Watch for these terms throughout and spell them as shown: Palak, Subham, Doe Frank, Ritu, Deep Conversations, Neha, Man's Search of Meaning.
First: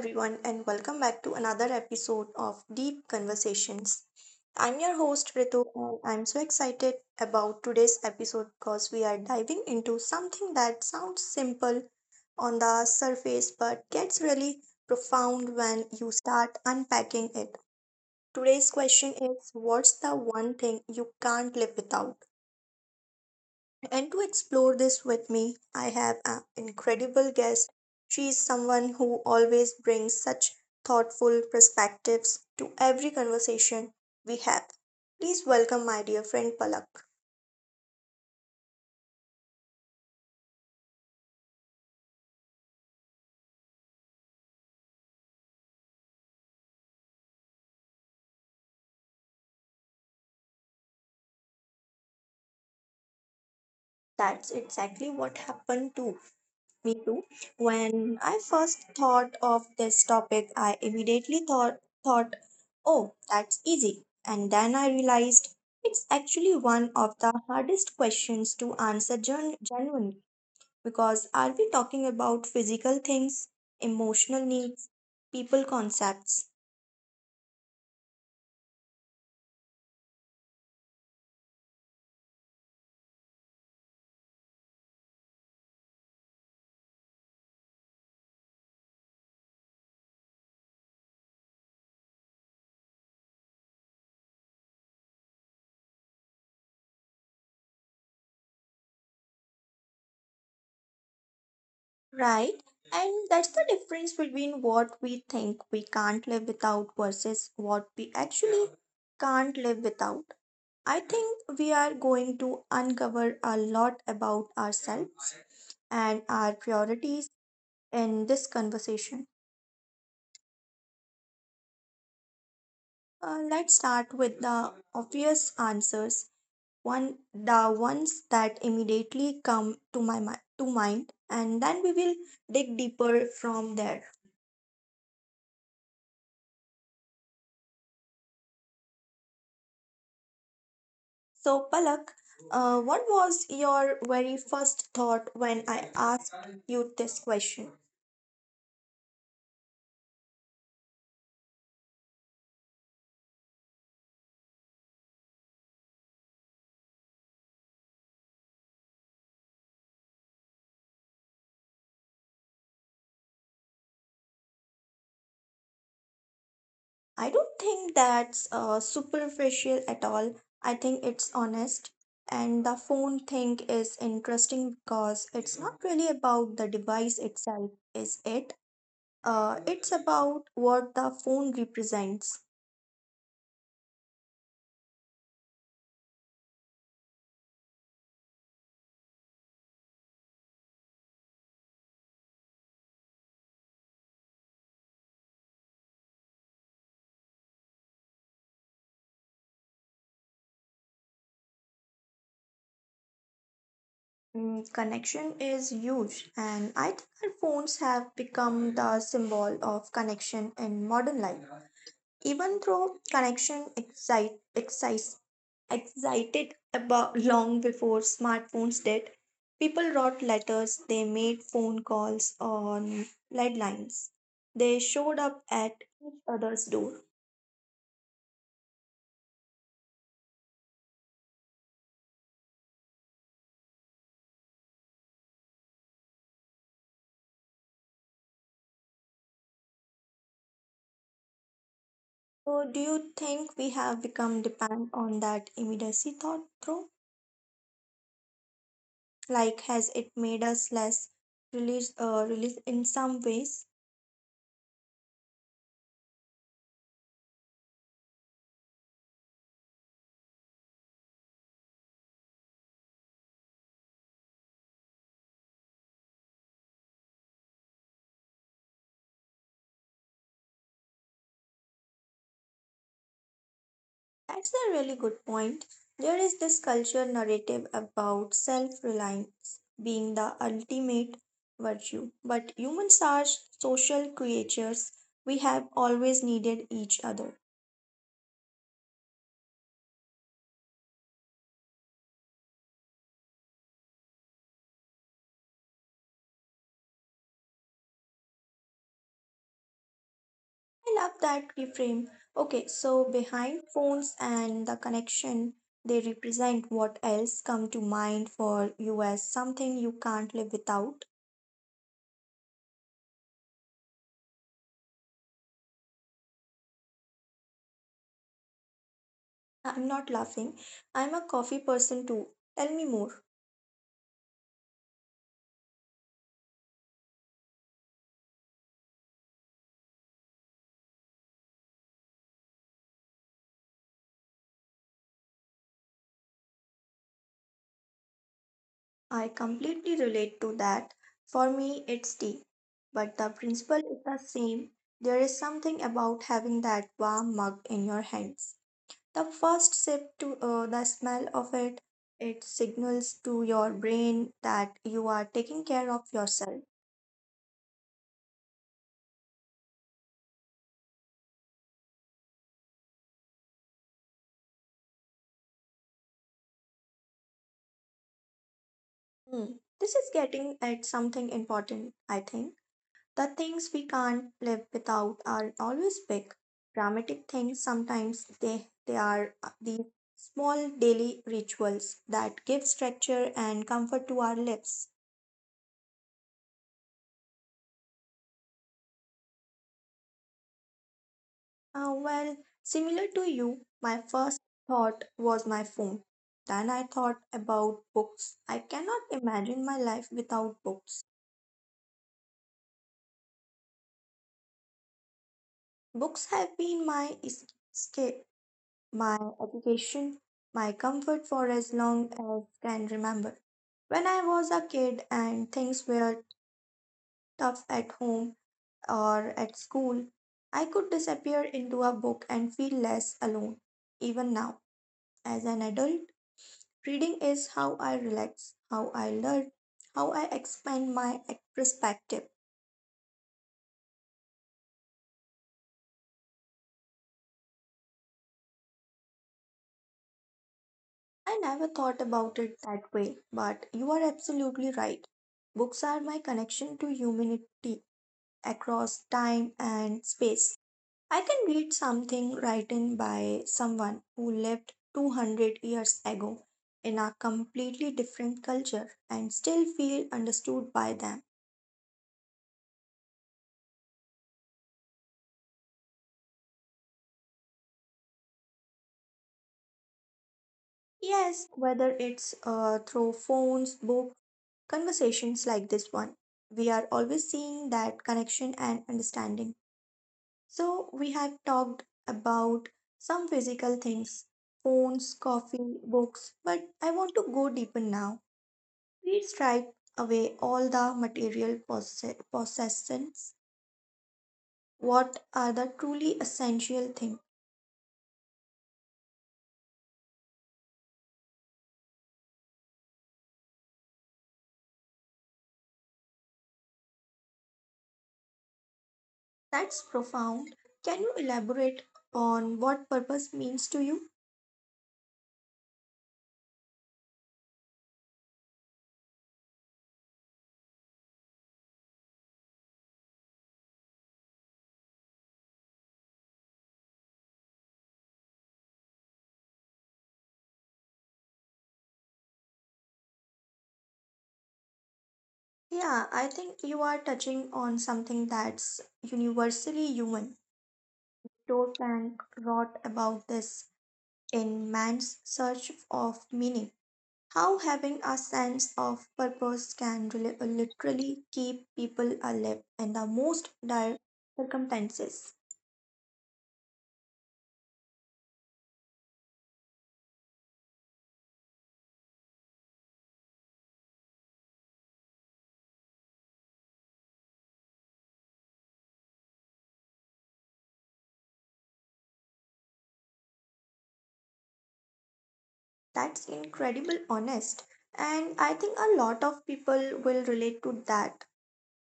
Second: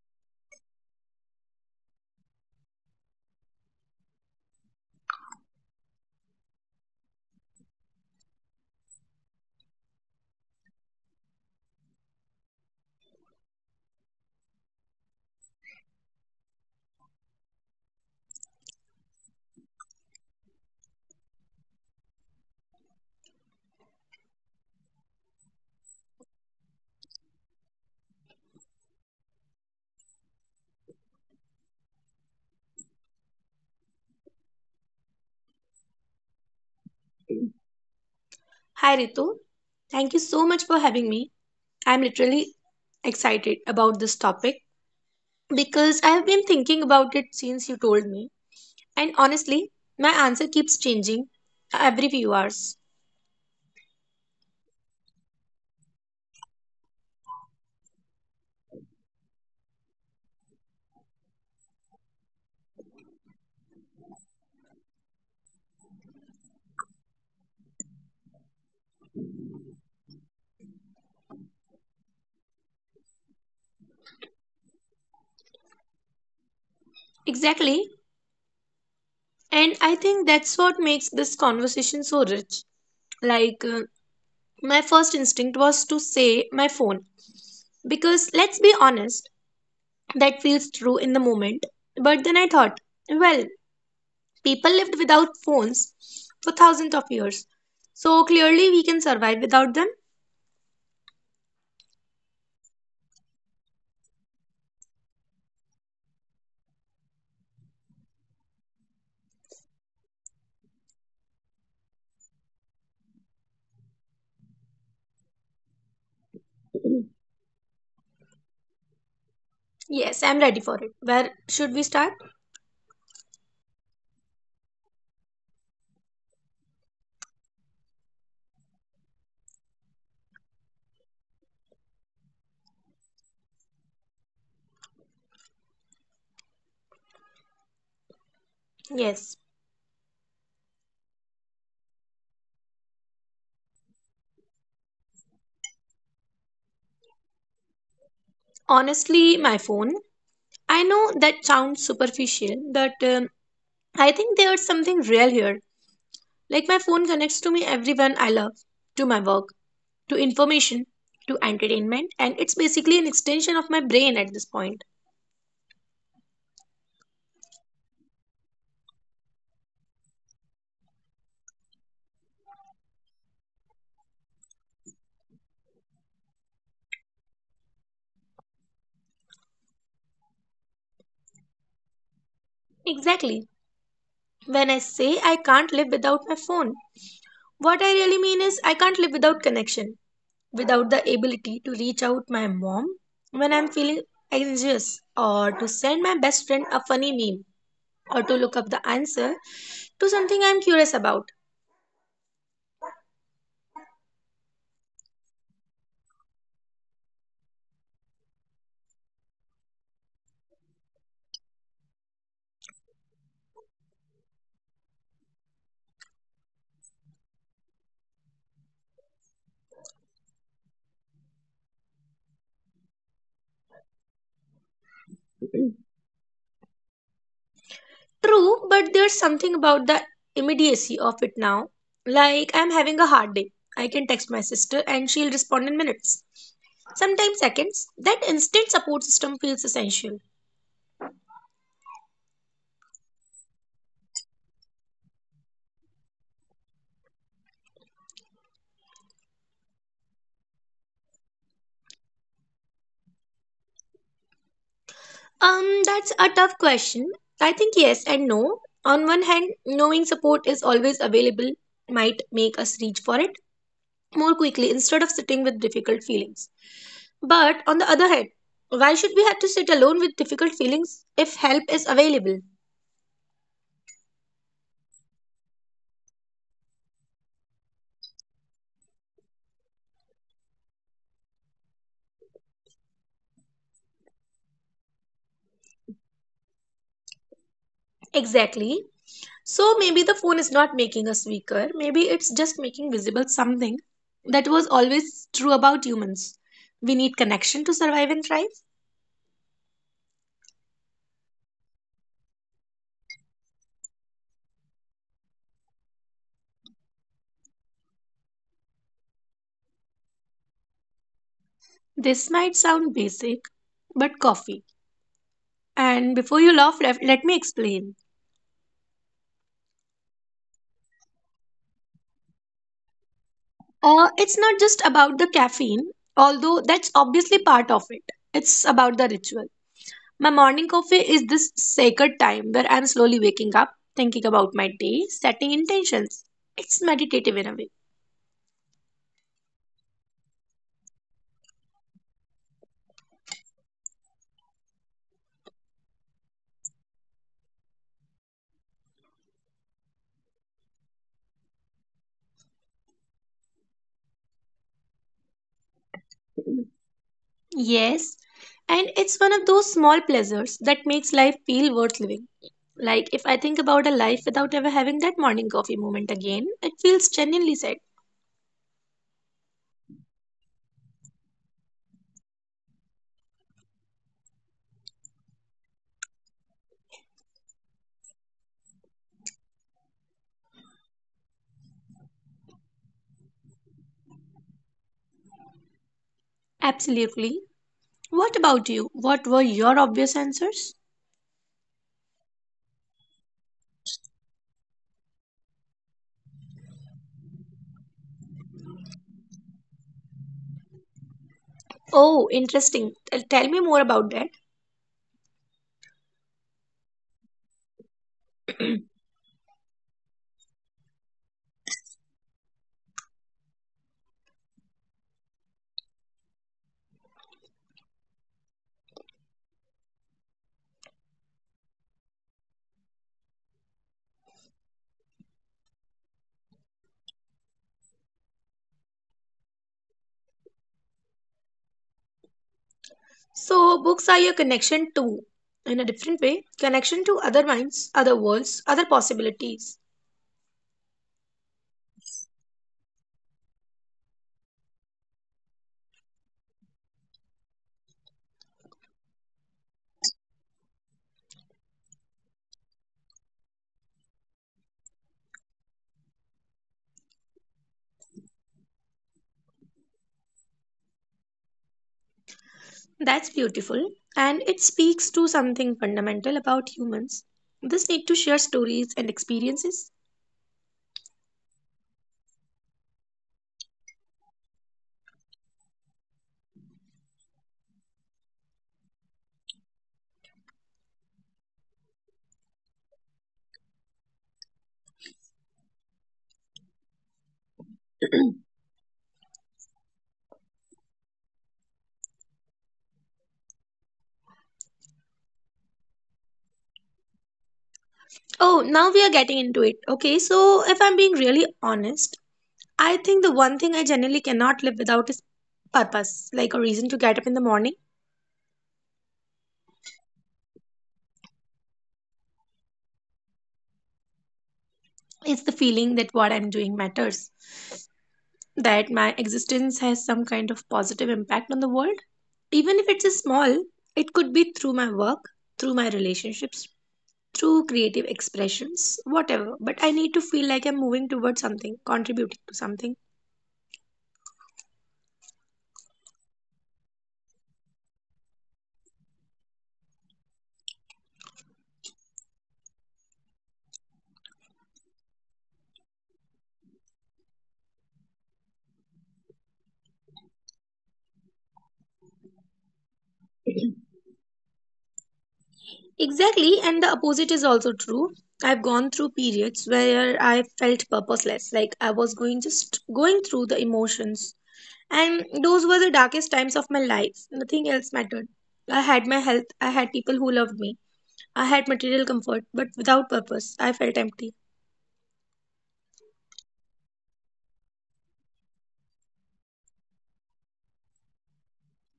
everyone, and welcome back to another episode of Deep Conversations. I'm your host, Ritu, and I'm so excited about today's episode because we are diving into something that sounds simple on the surface but gets really profound when you start unpacking it. Today's question is, what's the one thing you can't live without? And to explore this with me, I have an incredible guest. She is someone who always brings such thoughtful perspectives to every conversation we have. Please welcome my dear friend Palak. Hi Ritu, thank you so much for having me. I'm literally excited about this topic because I have been thinking about it since you told me, and honestly, my answer keeps changing every few hours. That's exactly what happened to me too. When I first thought of this topic, I immediately thought, oh, that's easy. And then I realized it's actually one of the hardest questions to answer genuinely. Because are we talking about physical things, emotional needs, people concepts? Exactly, and I think that's what makes this conversation so rich. Like, uh, my first instinct was to say my phone because let's be honest, that feels true in the moment, but then I thought, well, people lived without phones for thousands of years. So clearly we can survive without them. Right? And that's the difference between what we think we can't live without versus what we actually can't live without. I think we are going to uncover a lot about ourselves and our priorities in this conversation. Yes, I'm ready for it. Where should we start? Let's start with the obvious answers, one the ones that immediately come to mind, and then we will dig deeper from there. Yes. So, Palak, what was your very first thought when I asked you this question? Honestly, my phone. I know that sounds superficial, but I think there's something real here. Like, my phone connects to me everyone I love, to my work, to information, to entertainment, and it's basically an extension of my brain at this point. I don't think that's superficial at all. I think it's honest, and the phone thing is interesting because it's not really about the device itself, is it? It's about what the phone represents. Exactly. When I say I can't live without my phone, what I really mean is, I can't live without connection, without the ability to reach out my mom when I'm feeling anxious, or to send my best friend a funny meme, or to look up the answer to something I'm curious about. Connection is huge, and I think our phones have become the symbol of connection in modern life. Even though connection excited about long before smartphones did, people wrote letters, they made phone calls on landlines, they showed up at each other's door. True, but there's something about the immediacy of it now. Like, I'm having a hard day. I can text my sister and she'll respond in minutes, sometimes seconds. That instant support system feels essential. So, do you think we have become dependent on that immediacy thought through? Like, has it made us less release in some ways? That's a tough question. I think yes and no. On one hand, knowing support is always available might make us reach for it more quickly instead of sitting with difficult feelings. But on the other hand, why should we have to sit alone with difficult feelings if help is available? That's a really good point. There is this cultural narrative about self-reliance being the ultimate virtue, but humans are social creatures. We have always needed each other. Exactly. So maybe the phone is not making us weaker. Maybe it's just making visible something that was always true about humans. We need connection to survive and thrive. I love that reframe. Okay, so behind phones and the connection they represent, what else come to mind for you as something you can't live without? This might sound basic, but coffee. And before you laugh, let me explain. I'm not laughing. I'm a coffee person too. Tell me more. It's not just about the caffeine, although that's obviously part of it. It's about the ritual. My morning coffee is this sacred time where I'm slowly waking up, thinking about my day, setting intentions. It's meditative in a way. I completely relate to that. For me, it's tea. But the principle is the same. There is something about having that warm mug in your hands. The first sip to the smell of it, it signals to your brain that you are taking care of yourself. Yes, and it's one of those small pleasures that makes life feel worth living. Like if I think about a life without ever having that morning coffee moment again, it feels genuinely sad. Hmm. This is getting at something important, I think. The things we can't live without are always big, dramatic things. Sometimes they are these small daily rituals that give structure and comfort to our lives. Absolutely. What about you? What were your obvious answers? Well, similar to you, my first thought was my phone. Then I thought about books. I cannot imagine my life without books. Oh, interesting. Tell me more about that. Books have been my escape, my education, my comfort for as long as can remember. When I was a kid and things were tough at home or at school, I could disappear into a book and feel less alone. Even now, as an adult, reading is how I relax, how I learn, how I expand my perspective. So, books are your connection to, in a different way, connection to other minds, other worlds, other possibilities. I never thought about it that way, but you are absolutely right. Books are my connection to humanity across time and space. I can read something written by someone who lived 200 years ago in a completely different culture and still feel understood by them. That's beautiful. And it speaks to something fundamental about humans, this need to share stories and experiences. Yes, whether it's through phones, books, conversations like this one, we are always seeing that connection and understanding. So, we have talked about some physical things: phones, coffee, books, but I want to go deeper now. We strip away all the material possessions. What are the truly essential things? Oh, now we are getting into it. Okay, so if I'm being really honest, I think the one thing I generally cannot live without is purpose, like a reason to get up in the morning. That's profound. Can you elaborate on what purpose means to you? It's the feeling that what I'm doing matters, that my existence has some kind of positive impact on the world. Even if it's a small, it could be through my work, through my relationships, through creative expressions, whatever. But I need to feel like I'm moving towards something, contributing to something. Yeah, I think you are touching on something that's universally human. Doe Frank wrote about this in Man's Search of Meaning. How having a sense of purpose can literally keep people alive in the most dire circumstances. Exactly, and the opposite is also true. I've gone through periods where I felt purposeless, like I was going just going through the emotions. And those were the darkest times of my life. Nothing else mattered. I had my health, I had people who loved me, I had material comfort, but without purpose, I felt empty. That's incredible honest. And I think a lot of people will relate to that.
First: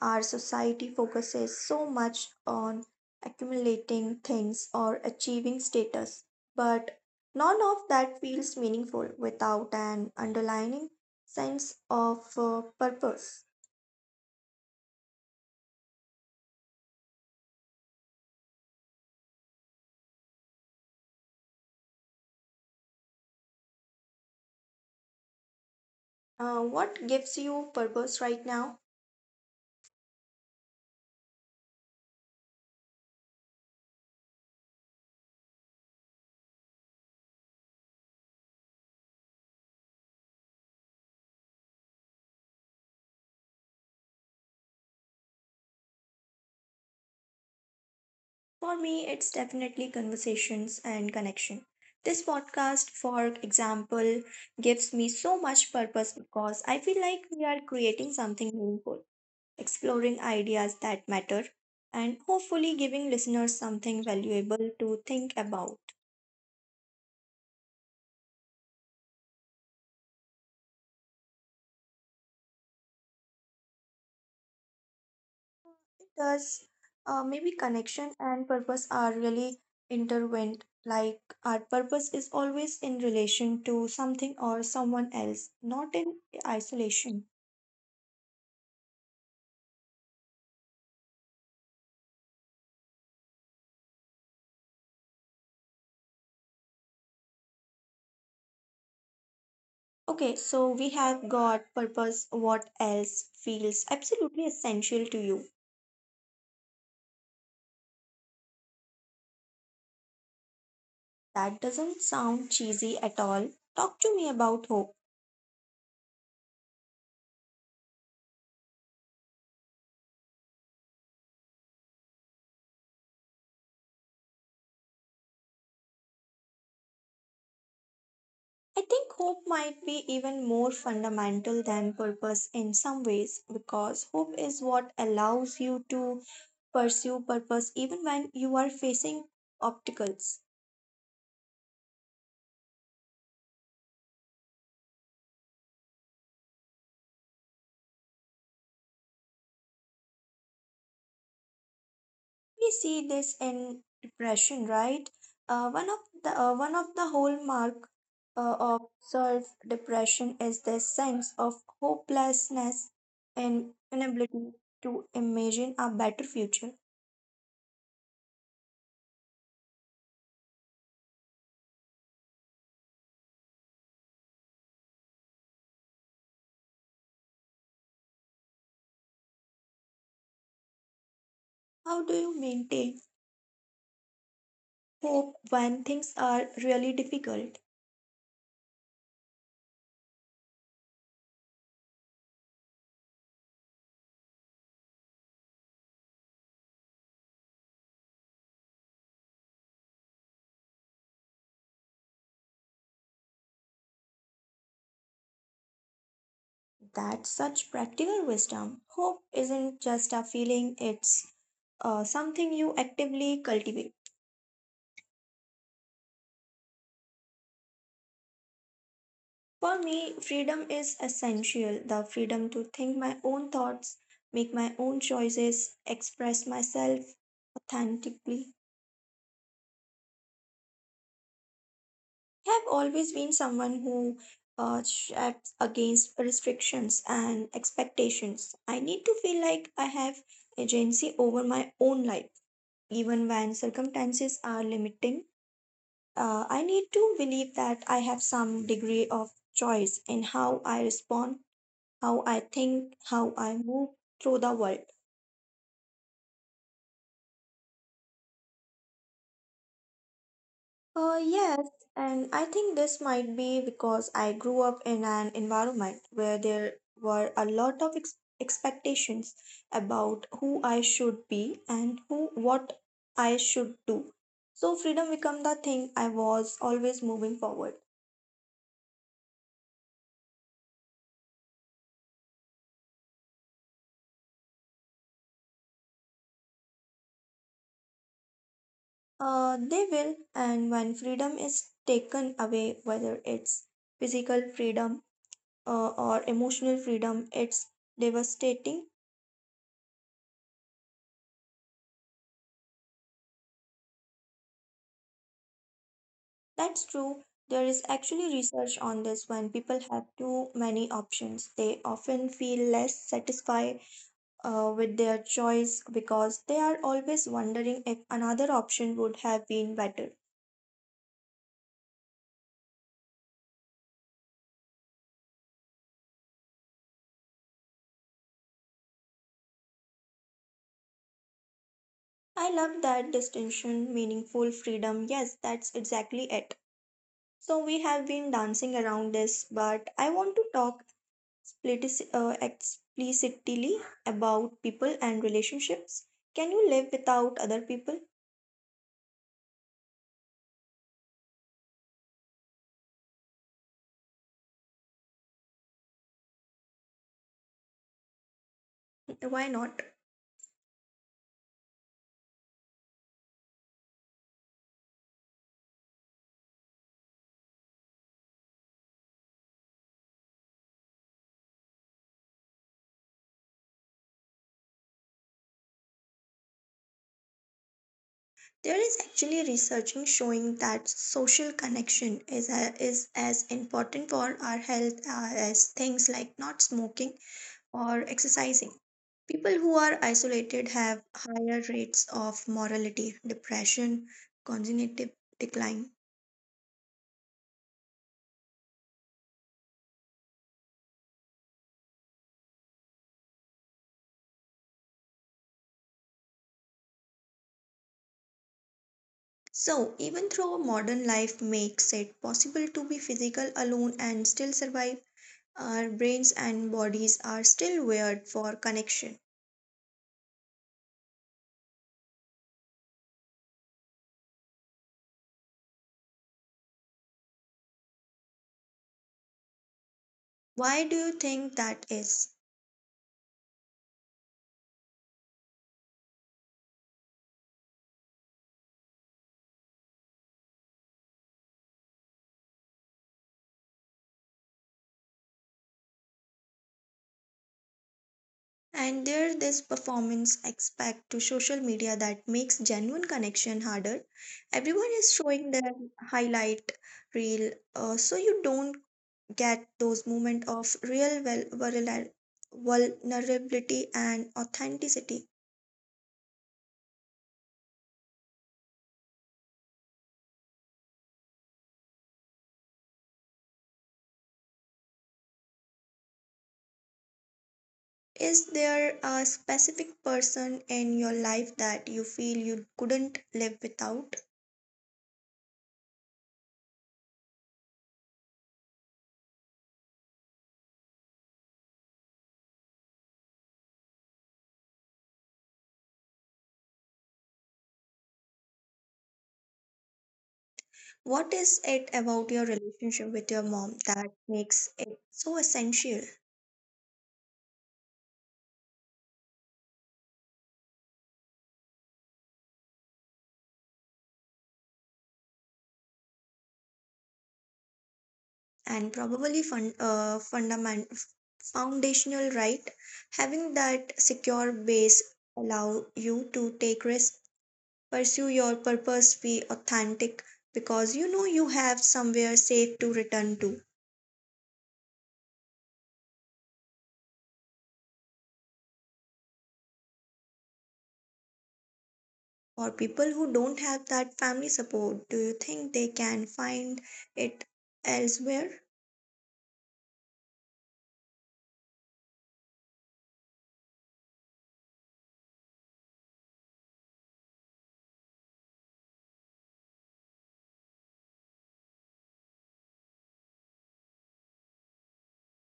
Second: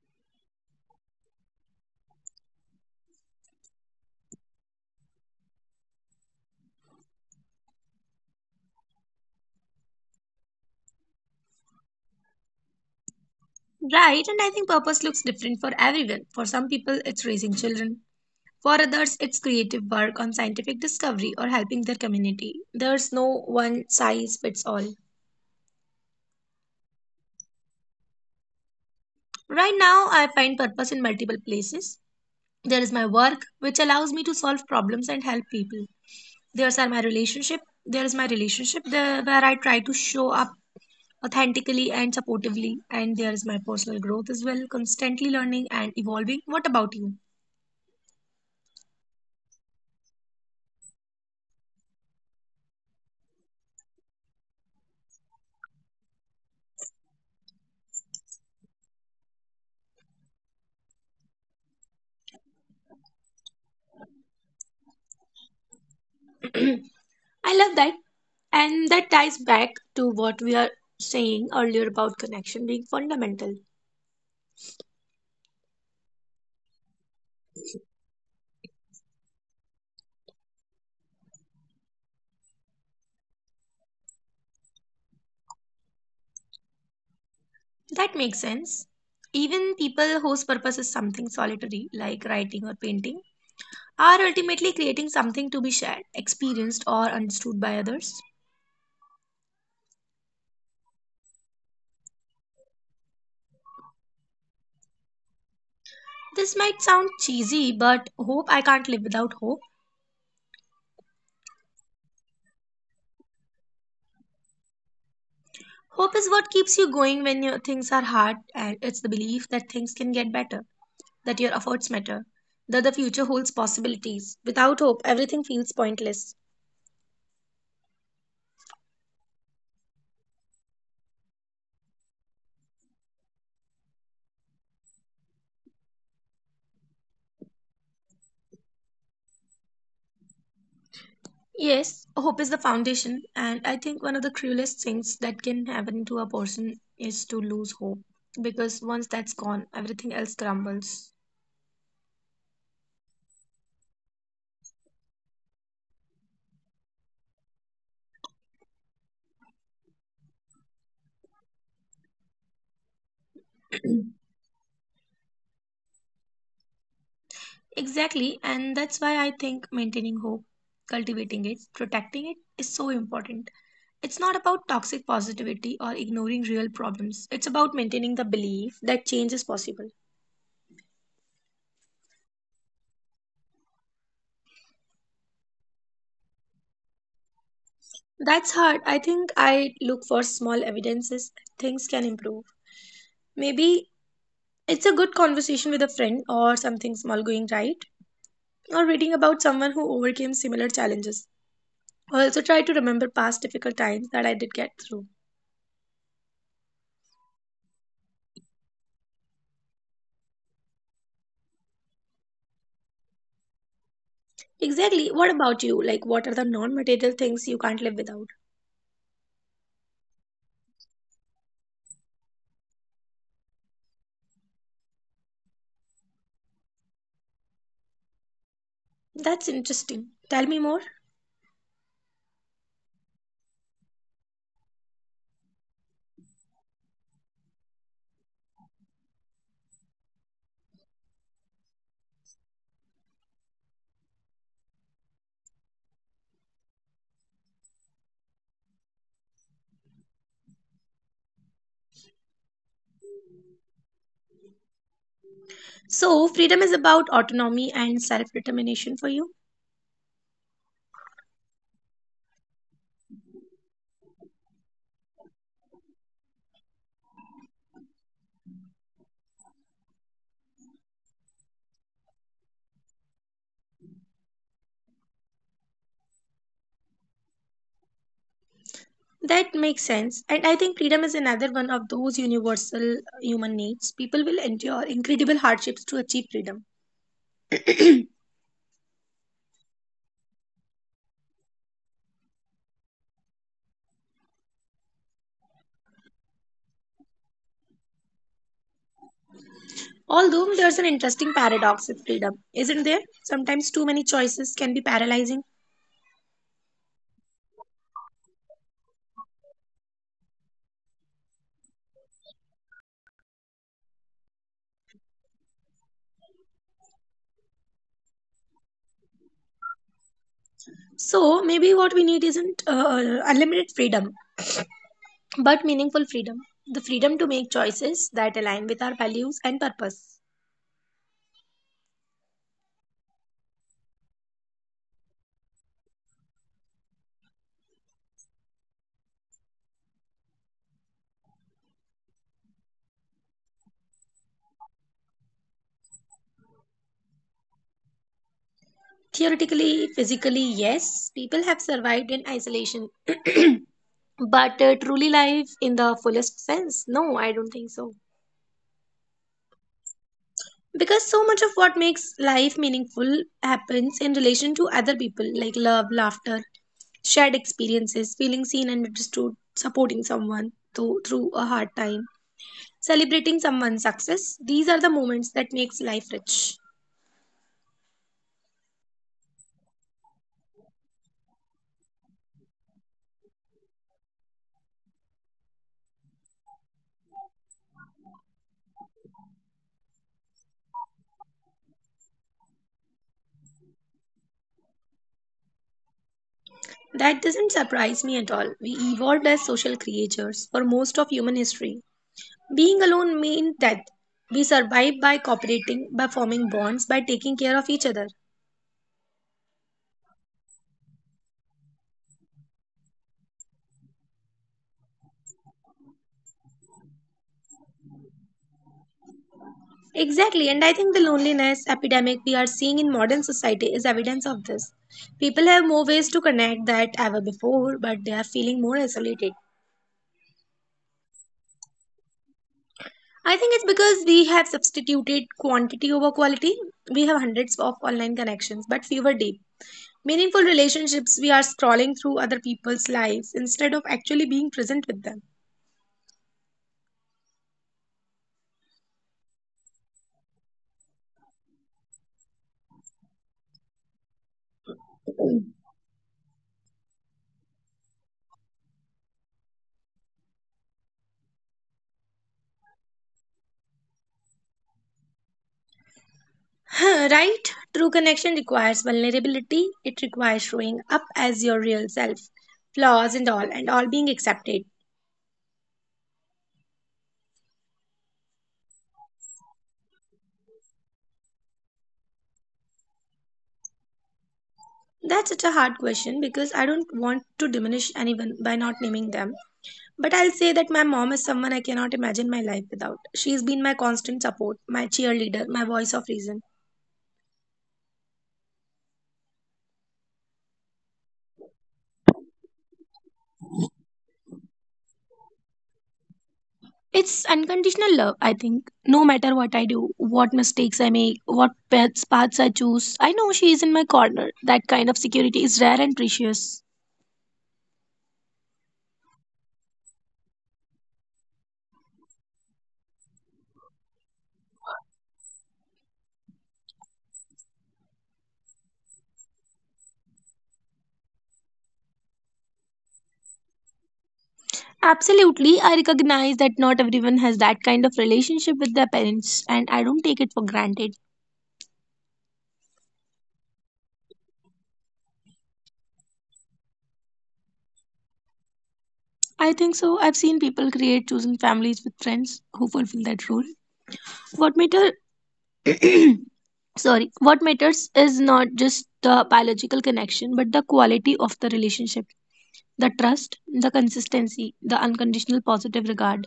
Our society focuses so much on accumulating things or achieving status, but none of that feels meaningful without an underlying sense of purpose. Right, and I think purpose looks different for everyone. For some people, it's raising children. For others, it's creative work on scientific discovery or helping their community. There's no one size fits all. What gives you purpose right now? Right now, I find purpose in multiple places. There is my work, which allows me to solve problems and help people. there's are my relationship there is my relationship there where I try to show up authentically and supportively, and there is my personal growth as well, constantly learning and evolving. What about you? For me, it's definitely conversations and connection. This podcast, for example, gives me so much purpose because I feel like we are creating something meaningful, exploring ideas that matter, and hopefully giving listeners something valuable to think about. I love that. And that ties back to what we are saying earlier about connection being fundamental. Thus, maybe connection and purpose are really intertwined. Like, our purpose is always in relation to something or someone else, not in isolation. That makes sense. Even people whose purpose is something solitary, like writing or painting, are ultimately creating something to be shared, experienced, or understood by others. Okay, so we have got purpose. What else feels absolutely essential to you? This might sound cheesy, but hope. I can't live without hope. That doesn't sound cheesy at all. Talk to me about hope. Hope is what keeps you going when your things are hard, and it's the belief that things can get better, that your efforts matter, that the future holds possibilities. Without hope, everything feels pointless. I think hope might be even more fundamental than purpose in some ways, because hope is what allows you to pursue purpose even when you are facing obstacles. Yes, hope is the foundation, and I think one of the cruelest things that can happen to a person is to lose hope, because once that's gone, everything else crumbles. We see this in depression, right? One of the hallmark of self depression is this sense of hopelessness and inability to imagine a better future. Exactly, and that's why I think maintaining hope, cultivating it, protecting it, is so important. It's not about toxic positivity or ignoring real problems. It's about maintaining the belief that change is possible. How do you maintain hope when things are really difficult? That's hard. I think I look for small evidences things can improve. Maybe it's a good conversation with a friend or something small going right, or reading about someone who overcame similar challenges. I also try to remember past difficult times that I did get through. That's such practical wisdom. Hope isn't just a feeling, it's something you actively cultivate. Exactly. What about you? Like, what are the non material things you can't live without? For me, freedom is essential, the freedom to think my own thoughts, make my own choices, express myself authentically. That's interesting. Tell me more. I have always been someone who shifts against restrictions and expectations. I need to feel like I have agency over my own life, even when circumstances are limiting. I need to believe that I have some degree of choice in how I respond, how I think, how I move through the world. So, freedom is about autonomy and self determination for you. Yes, and I think this might be because I grew up in an environment where there were a lot of expectations about who I should be and who what I should do. So freedom became the thing I was always moving forward. That makes sense. And I think freedom is another one of those universal human needs. People will endure incredible hardships to achieve freedom. They will, and when freedom is taken away, whether it's physical freedom or emotional freedom, it's devastating. Although there's an interesting paradox with freedom, isn't there? Sometimes too many choices can be paralyzing. That's true. There is actually research on this. When people have too many options, they often feel less satisfied with their choice because they are always wondering if another option would have been better. So, maybe what we need isn't unlimited freedom, but meaningful freedom, the freedom to make choices that align with our values and purpose. I love that distinction, meaningful freedom. Yes, that's exactly it. So we have been dancing around this, but I want to talk explicitly about people and relationships. Can you live without other people? Theoretically, physically, yes, people have survived in isolation, but truly life in the fullest sense, no, I don't think so. Why not? Because so much of what makes life meaningful happens in relation to other people, like love, laughter, shared experiences, feeling seen and understood, supporting someone through a hard time, celebrating someone's success. These are the moments that makes life rich. There is actually researching showing that social connection is as important for our health as things like not smoking or exercising. People who are isolated have higher rates of mortality, depression, cognitive decline. That doesn't surprise me at all. We evolved as social creatures for most of human history. Being alone meant death. We survive by cooperating, by forming bonds, by taking care of each other. So, even though modern life makes it possible to be physical alone and still survive, our brains and bodies are still wired for connection. Exactly, and I think the loneliness epidemic we are seeing in modern society is evidence of this. People have more ways to connect than ever before, but they are feeling more isolated. Why do you think that is? I think it's because we have substituted quantity over quality. We have hundreds of online connections, but fewer deep, meaningful relationships. We are scrolling through other people's lives instead of actually being present with them. And there this performance aspect to social media that makes genuine connection harder. Everyone is showing their highlight reel, so you don't get those moments of real, well, vulnerability and authenticity. Right? True connection requires vulnerability, it requires showing up as your real self, flaws and all being accepted. Is there a specific person in your life that you feel you couldn't live without? That's such a hard question because I don't want to diminish anyone by not naming them. But I'll say that my mom is someone I cannot imagine my life without. She's been my constant support, my cheerleader, my voice of reason. What is it about your relationship with your mom that makes it so essential? It's unconditional love, I think. No matter what I do, what mistakes I make, what paths I choose, I know she is in my corner. That kind of security is rare and precious. And probably foundational, right? Having that secure base allow you to take risks, pursue your purpose, be authentic because you know you have somewhere safe to return to. Absolutely, I recognize that not everyone has that kind of relationship with their parents, and I don't take it for granted. For people who don't have that family support, do you think they can find it elsewhere? I think so. I've seen people create chosen families with friends who fulfill that role. What matter sorry, what matters is not just the biological connection but the quality of the relationship, the trust, the consistency, the unconditional positive regard.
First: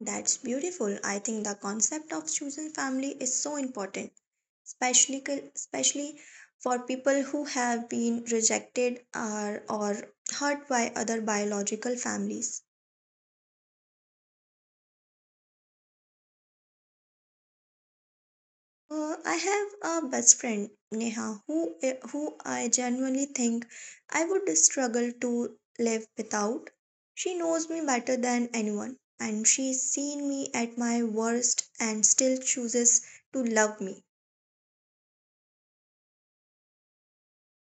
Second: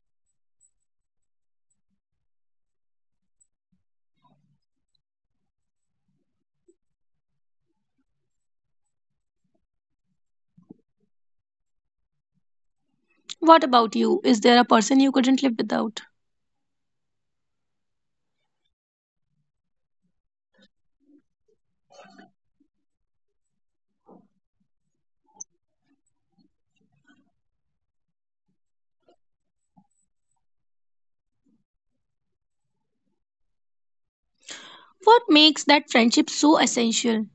That's beautiful. I think the concept of choosing family is so important, especially especially for people who have been rejected or hurt by other biological families. What about you? Is there a person you couldn't live without? I have a best friend, Neha, who I genuinely think I would struggle to live without. She knows me better than anyone, and she's seen me at my worst and still chooses to love me. What makes that friendship so essential?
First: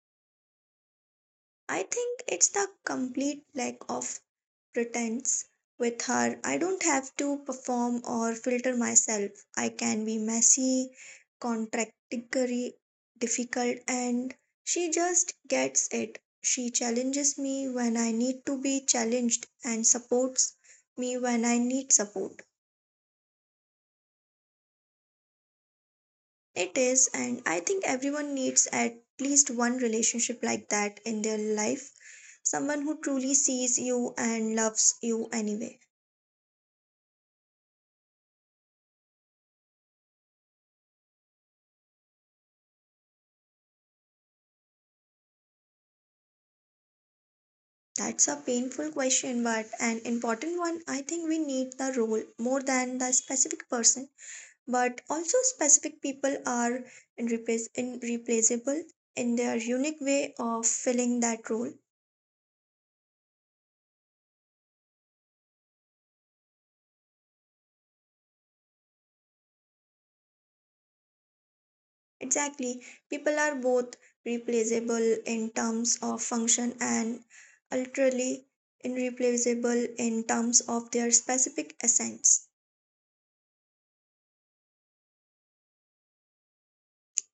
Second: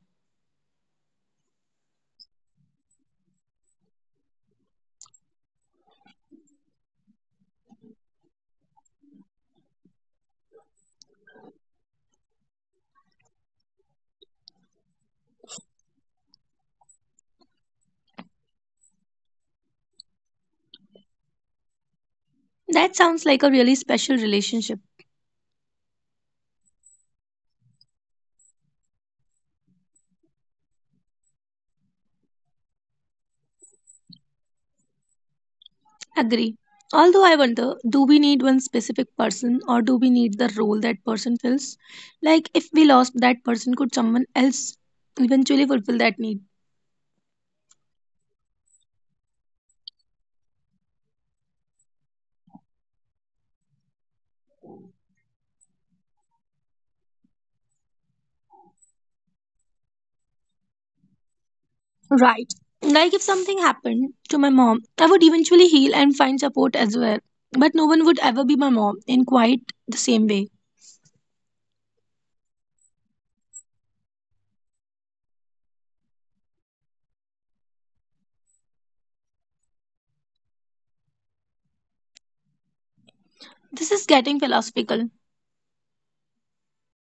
I think it's the complete lack of pretense. With her, I don't have to perform or filter myself. I can be messy, contradictory, difficult, and she just gets it. She challenges me when I need to be challenged and supports me when I need support. That sounds like a really special relationship. It is, and I think everyone needs at least one relationship like that in their life. Someone who truly sees you and loves you anyway. Agree. Although I wonder, do we need one specific person or do we need the role that person fills? Like, if we lost that person, could someone else eventually fulfill that need? That's a painful question, but an important one. I think we need the role more than the specific person, but also specific people are irreplaceable in their unique way of filling that role. Right. Like if something happened to my mom, I would eventually heal and find support as well. But no one would ever be my mom in quite the same way. Exactly. People are both replaceable in terms of function and utterly irreplaceable in terms of their specific essence. This is getting philosophical.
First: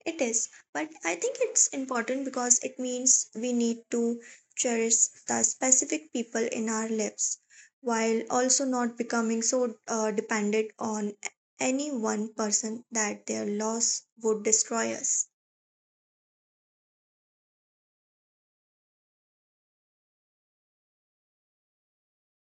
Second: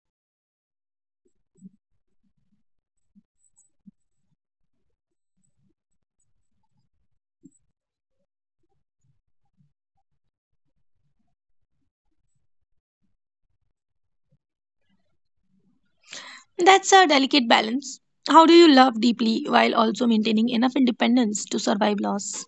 It is, but I think it's important because it means we need to cherish the specific people in our lives while also not becoming so dependent on any one person that their loss would destroy us. That's a delicate balance. How do you love deeply while also maintaining enough independence to survive loss?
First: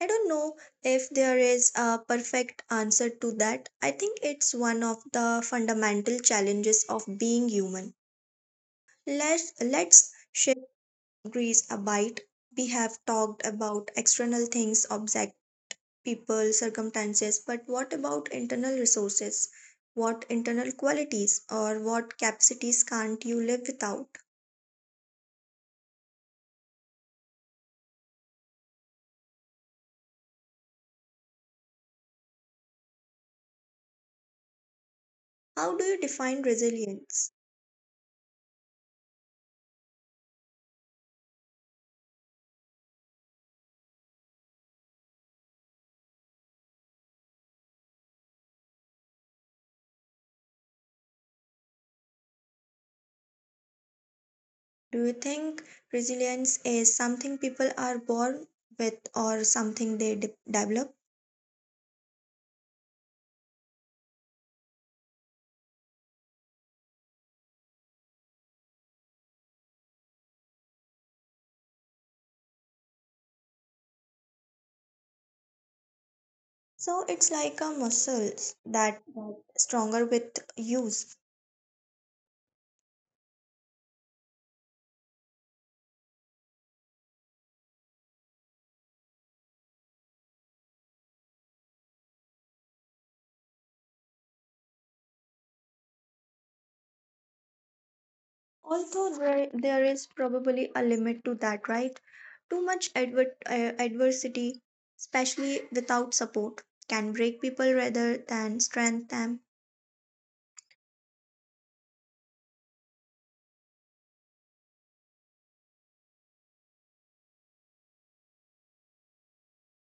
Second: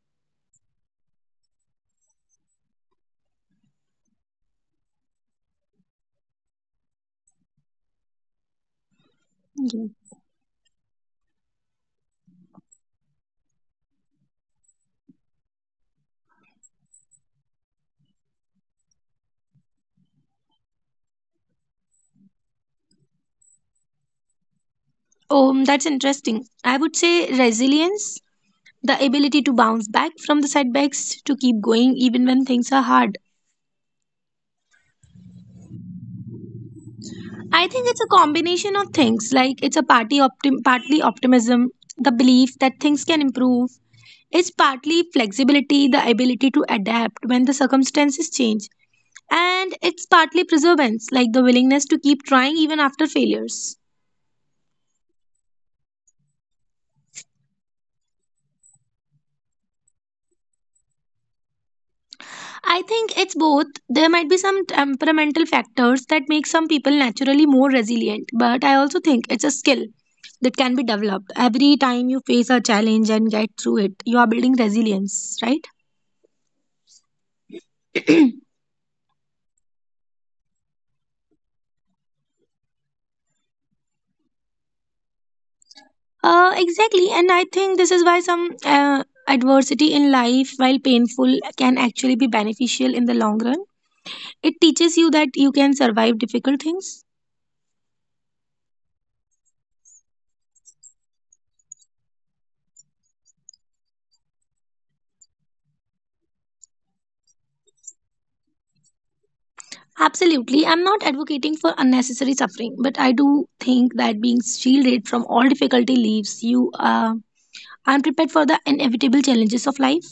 I don't know if there is a perfect answer to that. I think it's one of the fundamental challenges of being human. Yeah. Let's shift grease a bite. We have talked about external things, object, people, circumstances, but what about internal resources? What internal qualities or what capacities can't you live without? Oh, that's interesting. I would say resilience, the ability to bounce back from the setbacks, to keep going even when things are hard. How do you define I think resilience? it's a combination of things. Like it's a party partly optimism, the belief that things can improve. It's partly flexibility, the ability to adapt when the circumstances change. And it's partly perseverance, like the willingness to keep trying even after failures. Do you think resilience is something people are born with or something they develop? I think it's both. There might be some temperamental factors that make some people naturally more resilient, but I also think it's a skill that can be developed. Every time you face a challenge and get through it, you are building resilience, right? So it's like a muscle that gets stronger with use. Exactly, and I think this is why some adversity in life, while painful, can actually be beneficial in the long run. It teaches you that you can survive difficult things. Although there is probably a limit to that, right? Too much adversity, especially without support, can break people rather than strengthen them. Absolutely, I'm not advocating for unnecessary suffering, but I do think that being shielded from all difficulty leaves you unprepared for the inevitable challenges of life.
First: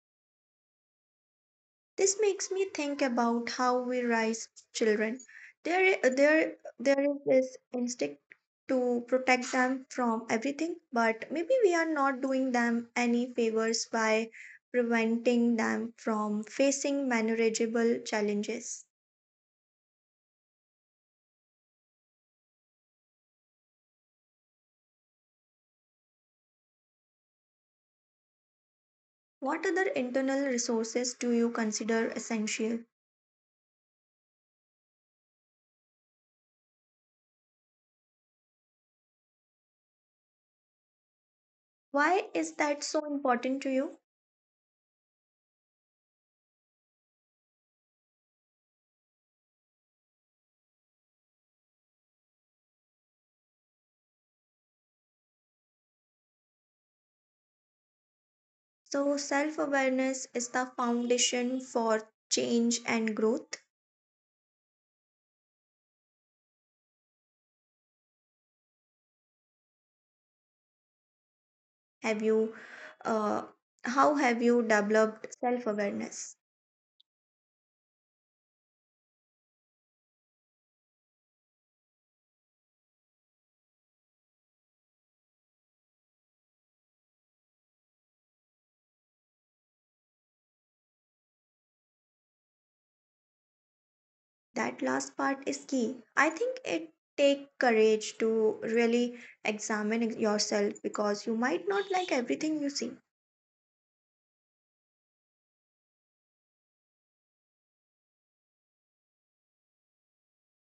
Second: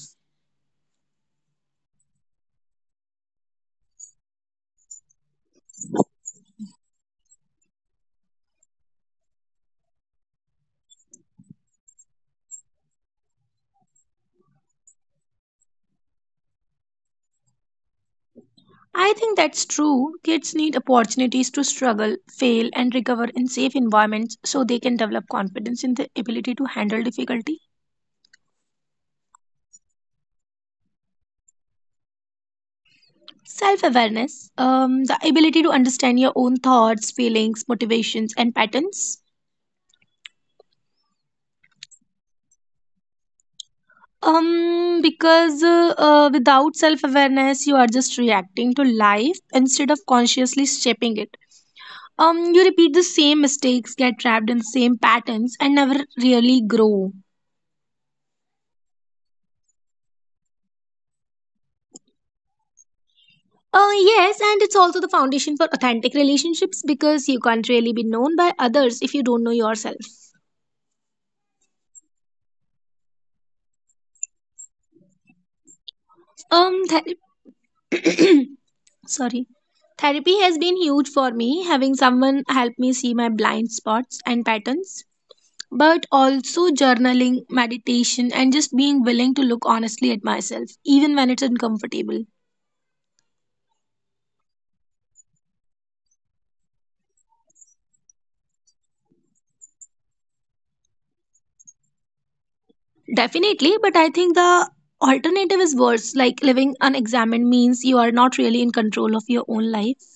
This makes me think about how we raise children. There, there, there is this instinct to protect them from everything, but maybe we are not doing them any favors by preventing them from facing manageable challenges. I think that's true. Kids need opportunities to struggle, fail, and recover in safe environments so they can develop confidence in the ability to handle difficulty. What other internal resources do you consider essential? Self awareness, the ability to understand your own thoughts, feelings, motivations, and patterns. Why is that so important to you? Because without self awareness, you are just reacting to life instead of consciously shaping it. You repeat the same mistakes, get trapped in the same patterns, and never really grow. So, self awareness is the foundation for change and growth. Yes, and it's also the foundation for authentic relationships because you can't really be known by others if you don't know yourself. Have you uh, how have you developed self awareness? Um, ther- sorry, therapy has been huge for me, having someone help me see my blind spots and patterns, but also journaling, meditation, and just being willing to look honestly at myself even when it's uncomfortable. That last part is key. I think it take courage to really yourself because you might not like everything you see. Definitely, but I think the alternative is worse. Like living unexamined means you are not really in control of your own life.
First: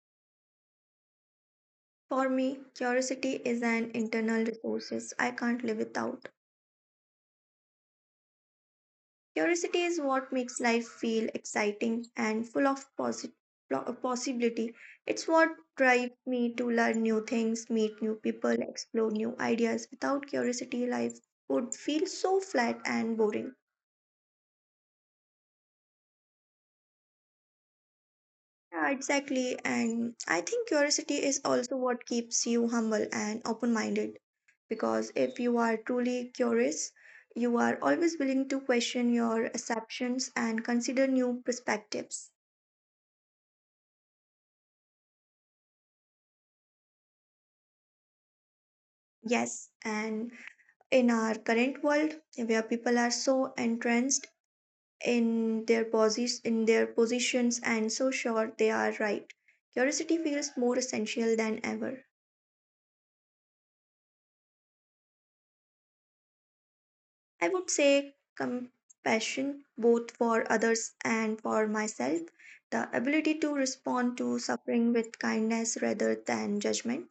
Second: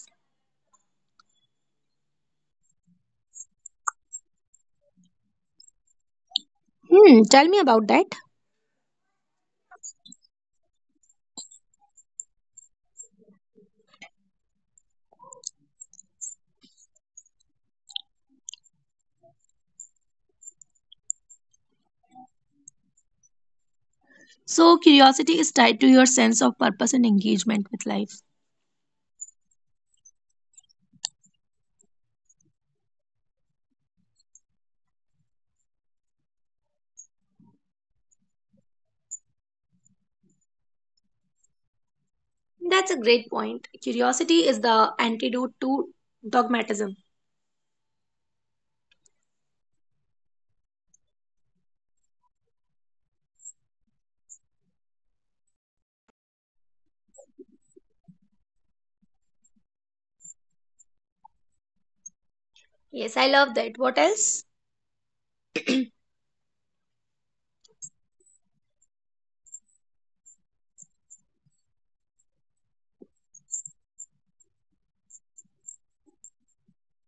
For me curiosity is an internal resource I can't live without. Hmm, tell me about that. Curiosity is what makes life feel exciting and full of possibility. It's what drives me to learn new things, meet new people, explore new ideas. Without curiosity, life would feel so flat and boring. So curiosity is tied to your sense of purpose and engagement with life. Yeah, exactly. And I think curiosity is also what keeps you humble and open minded because if you are truly curious, you are always willing to question your assumptions and consider new perspectives. That's a great point. Curiosity is the antidote to dogmatism. Yes, and in our current world where people are so entrenched in their positions and so sure they are right, curiosity feels more essential than ever. Yes, I love that. What else? I would say compassion, both for others and for myself, the ability to respond to suffering with kindness rather than judgment.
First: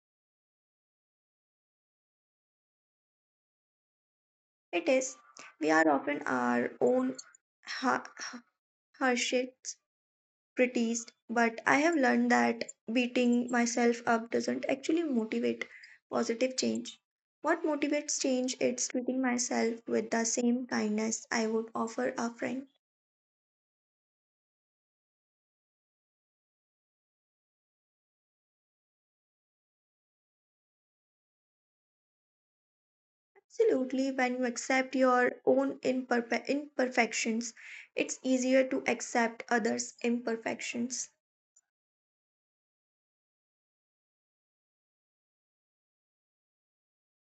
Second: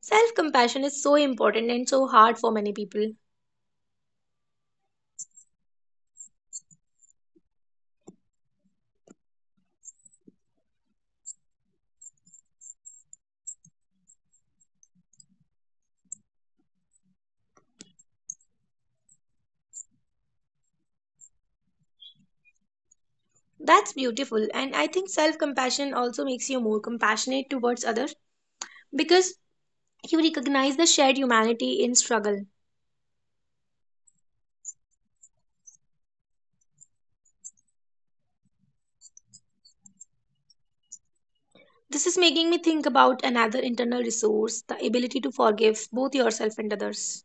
Self compassion is so important and so hard for many people. It is. We are often our own ha- harshest prettiest, but I have learned that beating myself up doesn't actually motivate positive change. What motivates change? It's treating myself with the same kindness I would offer a friend. That's beautiful. And I think self compassion also makes you more compassionate towards others because you recognize the shared humanity in struggle. Absolutely, when you accept your own imperfections, it's easier to accept others' imperfections. This is making me think about another internal resource, the ability to forgive both yourself and others.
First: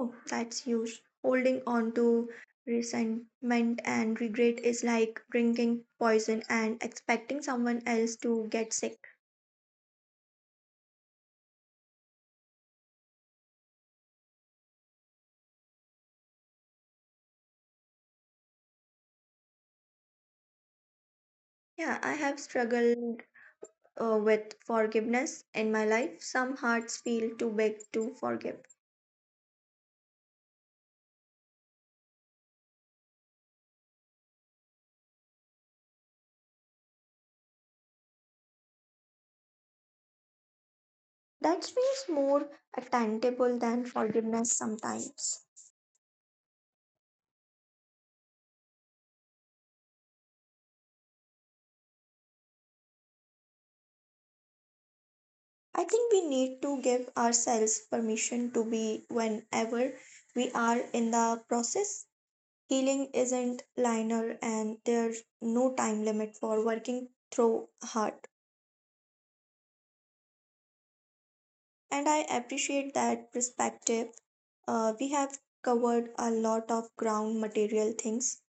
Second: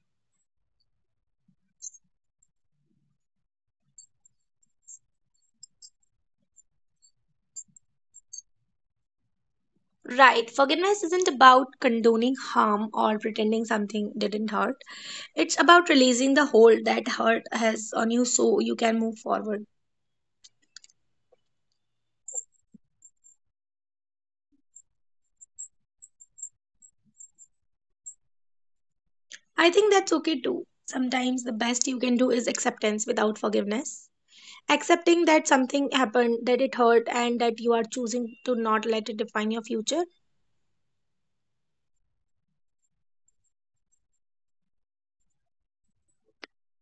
Oh, that's huge. Holding on to resentment and regret is like drinking poison and expecting someone else to get sick. Right, forgiveness isn't about condoning harm or pretending something didn't hurt. It's about releasing the hold that hurt has on you so you can move forward. Yeah, I have struggled with forgiveness in my life. Some hearts feel too big to forgive. I think that's okay too. Sometimes the best you can do is acceptance without forgiveness. Accepting that something happened, that it hurt, and that you are choosing to not let it define your future. That feels more attainable than forgiveness sometimes. I think we need to give ourselves permission to be whenever we are in the process. Healing isn't linear, and there's no time limit for working through hurt. And I appreciate that perspective. We have covered a lot of ground, material things,